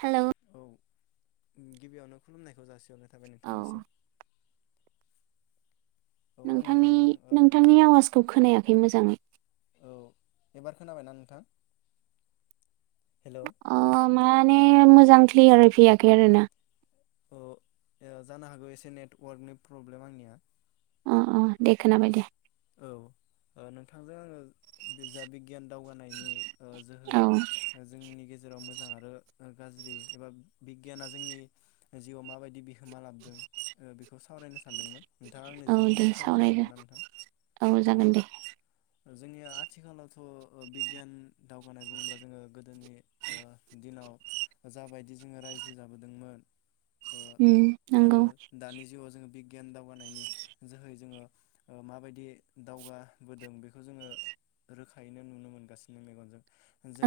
Hello औ गिबियावनो खुलुमनायखौ जासि हरनाय थाबाय औ नोंथांनिसिम। औ आं नोंथांनि नोंथांजों ओ नोंथांनि आवाजखौ खोनायाखै मोजाङै। औ एबार खोनाबायना नोंथां। हेलौ अ माने ने मोजां क्लियार फैयाखै आरोना। अ ओ जानो हागो एसे नेटवारकनि प्रब्लेम आंनिया। अ अ देखोनाबायदे। औ ओ नोंथांजों आङो बिज जा गियान दावगानायनि ओ जोहै औ जोंनि गेज जेराव मोजां आरो ओ गाज्रि एबाब बिगियाना जोंनि जिउआव माबायदि बिहोमा लाबदों ओ बेखौ सावरायनो सानदोंमोन। नोंथाङा आंनो औ जि दे मिनिट सम होनो सावरायगोन हागोन ना नोंथां। औ जागोन दे। जोंनिया आथिखालावथ ओ बिगियान दावगानाय बुंङोब्ला जोंङो गोदोनि ओ दिनाव जाबायदि जोंङो रायजो जाबोदोंमोन। उम आरो नंगौ दानि जुगाव जोङो बि गियान दावगानायनि जोहै जोङो ओ माबायदि दावगा बोदों बेखौ जोङो रोखायैनो नुनो मोनगासिनो मेगनजों।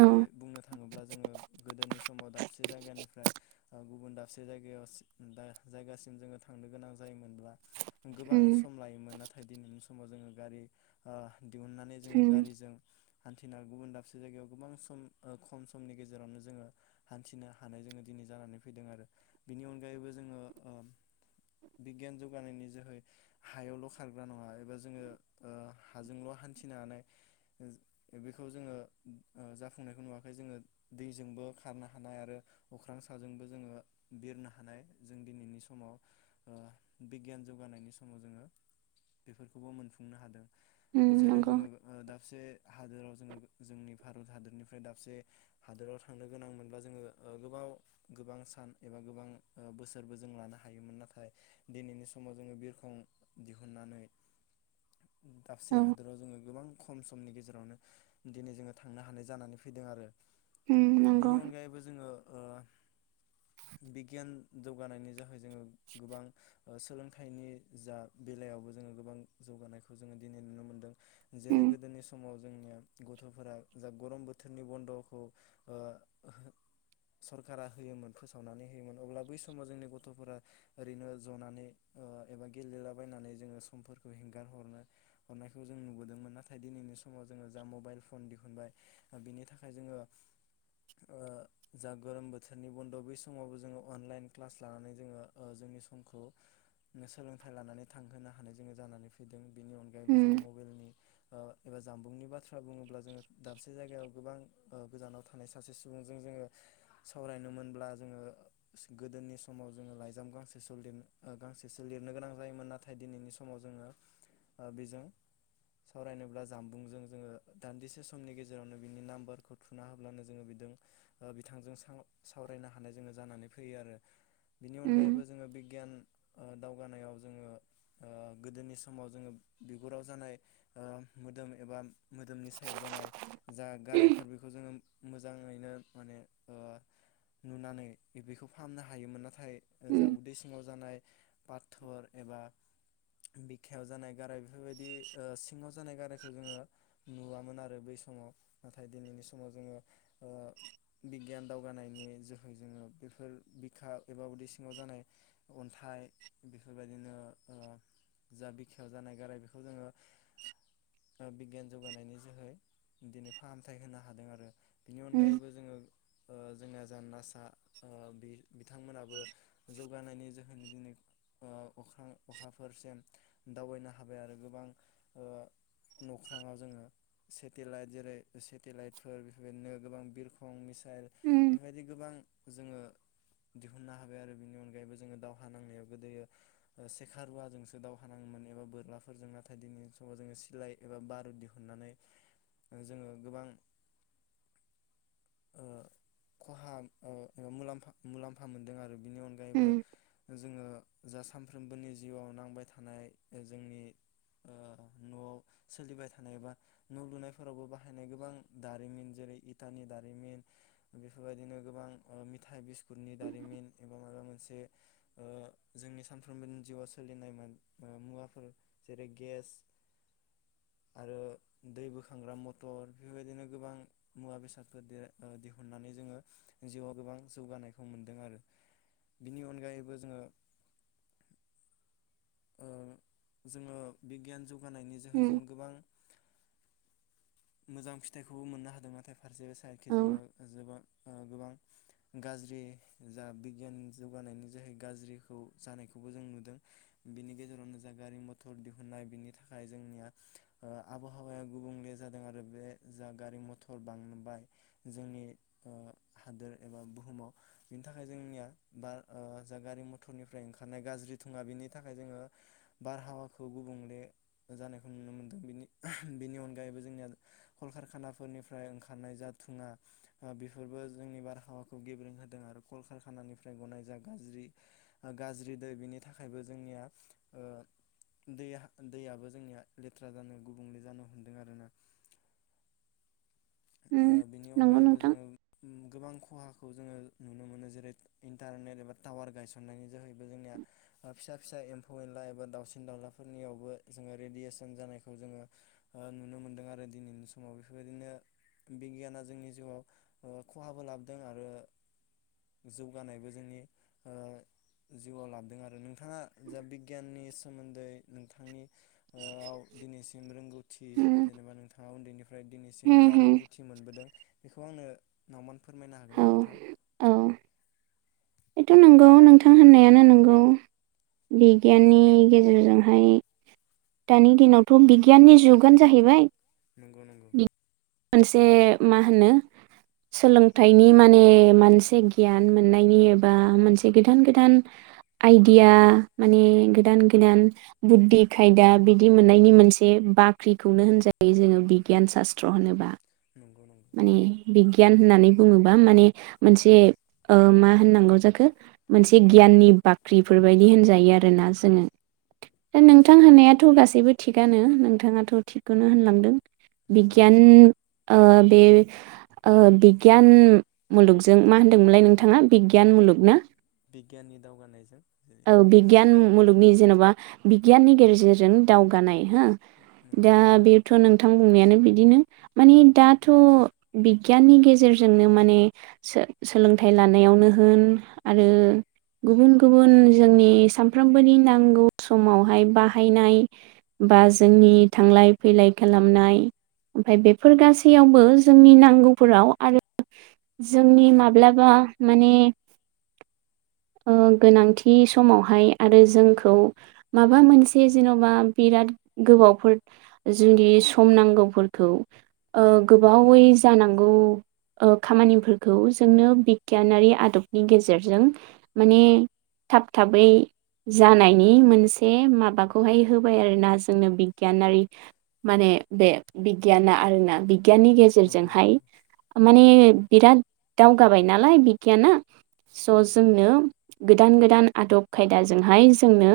औ बुंनो थांङोब्ला जोङो गोदोनि समाव दाबसे जायगानिफ्राय ओ गुबुन दाबसे जायगायाव सि दा जायगासिम जोंङो थांनो गोनां जायोमोनब्ला गोबां उम सम लायोमोन नाथाय दिनैनि स समाव जोङो गारि ओ दिहुननानै जोङो उम गारिजों हान्थिना गुबुन दाबसे जायगायाव गोबां सम ओ खम समनि गेजेरावनो जोंङो हान्थिनो हानाय जोंङो दिनै जानानै फैदों आरो बिनि अनगायैबो जोङो ओ बिगियान जौगानायनि जोहै हायावल खारग्रा नङा एबा ज जोङो ओ हाजोंल हान्थिनो हानाय बेखौ जोङो ओ जाफुंनायखौ नुवाखै जोङो दैजोंबो खारनो हानाय आरो अख्रां साजोंबो जोङो बिरनो हानाय जों दिनैनि समाव ओ बिगियान जौगानायनि समाव जोङो बेफोरख खौबो मोनफुंनो हादों। उम जेरै नंगौ जोङोब ओ दाबसे हादोराव जोङो जोंनि भारत हादोरनिफ्राय दाबसे हादोराव थांनो गोनां मोनब्ला जोङो ओ गोबाव गोबां सान एबा गोबां ओ बोसोरबो जों लानो हायोमोन नाथाय दिनैनि समाव जोङो बिरखं दिहुननानै दाबसे औ हादोराव जोंङो गोबां खम समनि गेजेरावनो दिनै जोङो थांनो हानाय जानानै फैदों आरो। उम बेनि नंगौ अनगायैबो जोङो ओ बिगियान जौगानायनि जाहै जोङो गोबां ओ सोलोंथाइनि जा बेलायावबो जोङो गोबां जौगानायखौ जोङो दिनै नुनो मोनदों जेरै उम गोदोनि समाव जोंनिया गथफोरा जा गरम बोथोरनि बन्दखौ ओ सरखारा होयोमोन फोसावनानै होयोमोन अब्ला बै समाव जोंनि गथफोरा ओरैनो जनानै ओ एबा गेलेलाबायनानै जोङो सम हगारनो हर हरनायखौ जों नुबोदोंमोन नाथाय दिनैनि समाव जोङो जा मबाइल फन दिहुनबाय बिनि थाखाय जोङो जा गोरोम बोथोरनि बन्द बै समावबो जोङो अनलाइन क्लास लानानै जोङो जोंनि समखौ सोलोंथाइ लानानै थांहोनो हानाय जोङो जानानै फैदों। बेनि अनगायैबो जोङो उम मबाइलनि ओ एबा जामबुंनि बाथ्रा बुङोब्ला जोङो दाबसे जायगायाव गोबां गोजानाव थानाय सासे सुबुंजों जोङो सावरायनो मोनब्ला जोङो गोदोनि समाव जोङो लाइजाम गांसेसो लिर आ गांसेसो लिरनो गोनां जायोमोन नाथाय दिनैनि समाव समाव जोङो बेजों सावरायनोब्ला जामबुंजों जोङो दान्दिसे समनि गेजेरावनो बिनि नाम्बारखौ थुना होब्लानो जोङो बेजों बिथांजों सावरायनो हानाय जोङो जानानै फैयो आरो। बिनि उम अनगायैबो जोङो बिगियान ओ दावगानायाव जोङो ओ गोदोनि समाव जोङो बिगुराव जानाय मोदोम एबा मोदोमनि सायाव जानाय जा गारायफोर बेखौ जोङो मोजाङैनो माने ओ नुनानै बेखौ फाहामनो हायोमोन नाथाय थाय जा उम उदै सिङाव जानाय फाथर एबा बिखायाव जानाय गाराय बेफोरबायदि ओ सिङाव जानाय गारायखौ जोङो नुवामोन आरो बै समाव नाथाय दिनैनि समाव जोङो बिगियान दावगानायनि जोहै जोङो बेफोर बिखा एबा उदै सिङाव जानाय अन्थाइ बेफोरबायदि बिदिनो ओ जा बिखायाव जानाय गाराय बेखौ जोङो [inaudible] ओ बिगियान जौगानायनि जोहै दिनै फाहामथाय होनो हादों आरो। बेनि उम अनगायैबो जोङो ओ जोंनि जा नासा ओ बि- बिथांमोनाबो जौगानायनि जोहोनै दिनै अखा अखा फोरसिम दावबायनो हाबाय आरो गोबां ओ नख्राङाव जोङो सेटेलाइट जेरै सेटेलाइटफोर बेफोरबायदिनो गोबां बिरखं मिसाइल उम बेफोरबायदि गोबां जोङो दिहुननो हाबाय आरो बिनि अनगायैबो जोङो दावहा नांनायाव गोदोयो सेखा रुवा जोंसो दावहा नाङोमोन एबा बोरला फोरजों नाथाय दिनैनि समाव जोङो सिलाय एबा बारुद दिहुननानै ओ जोङो गोबां ओ खहा ओ ओ मुलम्फा मोनदों आरो बेनि अनगायैबो उम जोङो जा सानफ्रोमबोनि जिउआव नां बाय थानाय जोंनि ओ नआव सोलिबाय थानाय बा न लुनाय फोरावबो बाहायनाय गोबां दारिमिन जेरै इटानि दारिमिन बिफोर बायदीनो गोबां मिथाइ बिस्कु फोरनि दारिमिन एबा माबा मोन से ओ जोंनि सानफ्रोमबो जिउआ नाय मुवाफोर जेरै गेस आरो दै बोखांग्रा मटर बेफोरबायदिनो गोबां मुवा बेसादफोर दिहुननानै जोङो जिउआव गोबां जौगानायखौ मोनदों आरो बिनि अनगायैबो जोङो ओ जोङो बिगियान जुग बानायनि उम जोहैजों गोबां मोजां फिथाइखौबो मोननो हादों नाथाय फारसे औ सायदखि जोङो जोबोद आ गोबां गाज्रि जा बिगियान जौगानायनि जोहै गाज्रिखौ जानायखौबो जों नुदों बिनि गेजेरावनो जा गारि मथर दिहुननाय बिनि थाखाय जोंनिया आबहावाया गुबुंले जा दों आरो बे जा गारि मथर बांबाय जोंनि ओ हादोर एबा बुहुमाव बिनि थाखाय जोंनिया बा जा गारि मथरनिफ्राय ओंखारनाय गाज्रि दुङा बेनि थाखाय जोङो बारहावाखौ गुबुंले जानायखौ नुनो मोनदोंनि बेनि अनगायैबो जोंनिया कल कारखाना फोरनिफ्राय ओंखारनाय जा थुंङा ओ बेफोरबो जोंनि बारहावाखौ गेब्रेें होदों आरो कल कारखाना निफ्राय गनाय जा गाज्रि आ गाज्रि दै बेनि थाखायबो जोंनिया ओ दैया-दैयाबो जोंनिया लेथ्रा जानो गुबुंले जानो हमदों आरो ना। ओ उम बिनि नंगौ अनगायैबो नोंथां जोंङो उम गोबां खहाखौ जोंङो नुनो मोनो, जेरै इन्टारनेट एबा टावार गायसननायनि जोहैबो जोंनिया फिसा फिसा एम्फौ एनला एबा दावसिन दाउला फोरनियावबो जोंङो रेडियेसन जानायखौ जोंङो ओ नुनो मोनदों आरो दिनैनि समाव बेफोरबायदिनो बिगियाना जोंनि जिउआव ओ खहाबो लाबोदों आरो जौगानायबो जोंनि ओ जिउआव लाबोदों आरो नोंथांङा जा बिगियाननि सोमोन्दै नोंथांनि ओआव दिनैसिम रोंगौथि उम जेनेबा नों थांङा उन्दैनि फ्राय दिनैसिम उम जा उम रोंगौथि मोनबोदों बेखौ आंनो नावमान फोरमायनो हागोन औ ना नोंथां? औ बेथ' नंगौ नोंथां होननायानो नंगौ बिगियाननि गेजेरजोंहाय दानि दिनावथ' बिगियाननि जुगानो जाहैबाय नंगौ नंगौ। मोनसे मा होनो सोलोंथाइनि माने मोनसे गियान मोननायनि एबा मोनसे गोदान गोदान आइदिया माने गोदान गोदान बुद्धि खायदा बिदि मोननायनि मोनसे बाख्रिखौनो होनजायो जोंङो बिगियान सासत्र त्र होनोबा नंगौ नंगौ माने बिगियान होननानै बुंङोबा माने मोनसे ओ मा होननांगौ जाखो मोनसे गियाननि बाख्रिफोरबायायदि होनजायो आरोना जोंङो दा नोंथां होननायाथ' गासैबो थिगानो नोंथांङाथ' थिगखौनो होनलांदों नंगौ बिगियान ओ बे ओ बिगियान मुलुगजों मा होनदोंमोनलाय नोंथांङा बिगियान मुलुगना? बिगियाननि दावगानायजों जेरै बिगियान मुलुगनि जेन'बा बिगियाननि गेरजेरजों दावगानाय हो नंगौ दा नंगौ बेथ' नोंथां बुंनायानो बिदिनो माने दा थ' बिगियाननि गेजेरजोंनो माने सो-सोलोंथाइ लानायावनो होन आरो गुबुन गुबुन जोंनि सानफ्रोमबोनि नांगौ समावहाय बाहायनाय बा जोंनि थांलाय फैलाय खालामनाय ओमफ्राय बेफोर गासै सैयावबो जोंनि नांगौफोराव आरो जोंनि माब्लाबा माने ओ गोनांथि समावहाय आरो जोंखौ माबा मोनसे जेन'बा बिराद गोबावफोर जुदि सम नांगौफोरखौ ओ औ गोबावै औ जानांगौ ओ खामानिफोरखौ जोंनो बिगियानारि आदबनि गेजेरजों माने थाब थाबै जानायनि मोनसे माबाखौहाय होबाय आरोना जोंनो बिगियानारि माने बे बिगियाना आरोना बिगियाननि नंगौ गेजेरजोंहाय नंगौ माने बिराद दावगाबाय नालाय बिगियाना स' जोंनो गोदान गोदान आदब खायदाजोंहाय जोंनो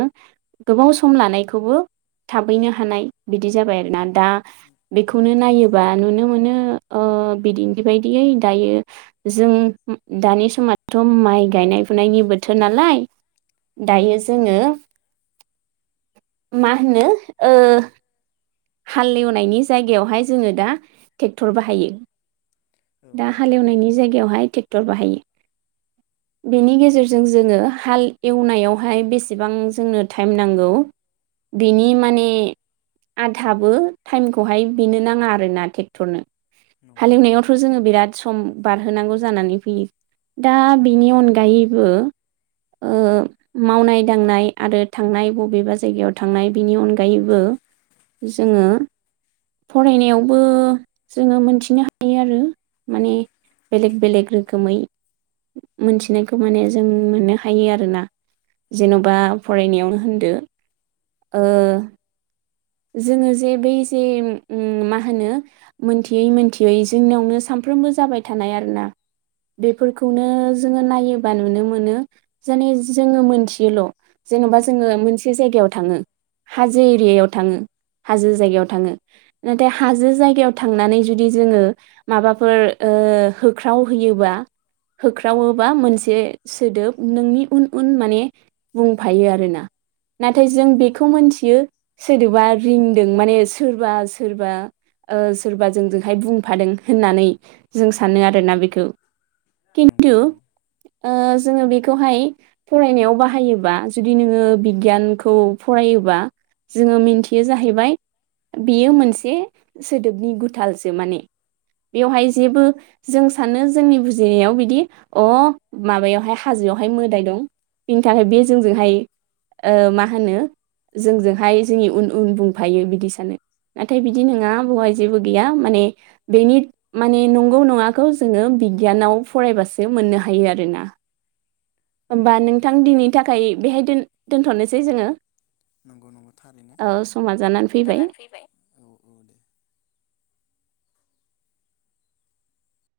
गोबाव सम लानायखौबो थाबैनो हानाय बिदि जाबाय आरोना दा बेखौनो नंगौ नंगौ नायो थारैनो नुनो मोनो ओ बिदिन्थि बायदियै दायो जों दानि समावथ' माइ गायनाय फुनायनि बोथोर नालाय दायो नंगौ जोंङो नंगौ मा होनो ओ हालेवनायनि जायगायावहाय जोंङो दा ट्रेक्टर बाहायो। औ औ दा थारैनो हालेवनायनि जायगायावहाय ट्रेक्टर बाहायो। औ बेनि औ गेजेरजों जोंङो हाल एवनायावहाय बेसेबां जोंनो टाइम नांगौ बिनि माने आदाबो टाइमखौहाय बेनो नांङा आरोना ट्रेक्टरनो। नंगौ नंगौ हालेवनायावथ' जोङो बिराद सम बारहोनांगौ जानानै फैयो, दा बिनि अनगायैबो ओ मावनाय दांनाय आरो थांनाय बबेबा जायगायाव थांनाय बिनि अनगायैबो, जोङो फरायनायावबो, जोङो मोनथिनो हायो आरो माने बेलेग बेलेग रोखोमै, मोनथिनायखौ माने जों मोननो हायो आरोना। नंगौ जेन'बा नंगौ फरायनायावनो होन [unintelligible] ओ जोङो जे बै जे उम मा होनो? मोनथियै मोनथियै जोंनियावनो सानफ्रोमबो जाबाय थानाय आरोना बेफोरखौनो जोङो नायोबा नुनो मोनो जेन' जोङो मोनथियोल' जेनेबा जोङो मोनसे जायगायाव थाङो, हाजो एरियायाव थाङो, हाजो जायगायाव थाङो, नाथाय हाजो जायगायाव थांनानै जुदि जोङो माबाफोर ओ होख्राव हैयोबा होख्रावोबा मोनसे सोदोब नोंनि उन उन माने बुंफायो आरोना। औ नाथाय औ जों नंगौ बेखौ मोनथियो, सोदोबा रिंदों माने सोरबा सोरबा ओ सोरबा जोंजोंहाय बुंफादों होननानै जों सानो आरोना बेखौ। नंगौ खिन्थु नंगौ ओ जोङो बेखौहाय फरायनायाव बाहायोबा जुदि नोङो बिगियानखौ फरायोबा जोङो मोनथि बेयो जाहैबाय बेयो मोनसे सोदोबनि गुथालसो माने बेवहाय जेबो जों सानो जोंनि बुजिनायाव बिदि अ माबायावहाय हाजोआवहाय मोदाय दं बिनि थाखाय बे जोंजोंहाय, ओ मा होनो? जोंजोंहाय गोमफादों जोंनि आरोना उन बुंफायो बिदि सानो नाथाय नंगौ बिदि नंगौ नङा बहाय जेबो गैया। माने बेनि माने नंगौ नङाखौ जोङो बिगियानाव फरायबासो मोननो हायो आरोना। औ ओमबा थारैनो नोंथां दिनैनि थाखाय बेहाय दोन दोनथ'नोसै जोङो। नंगौ नंगौ थारैनो ओ समा जानानै दानानै फैबाय, औ औ दे।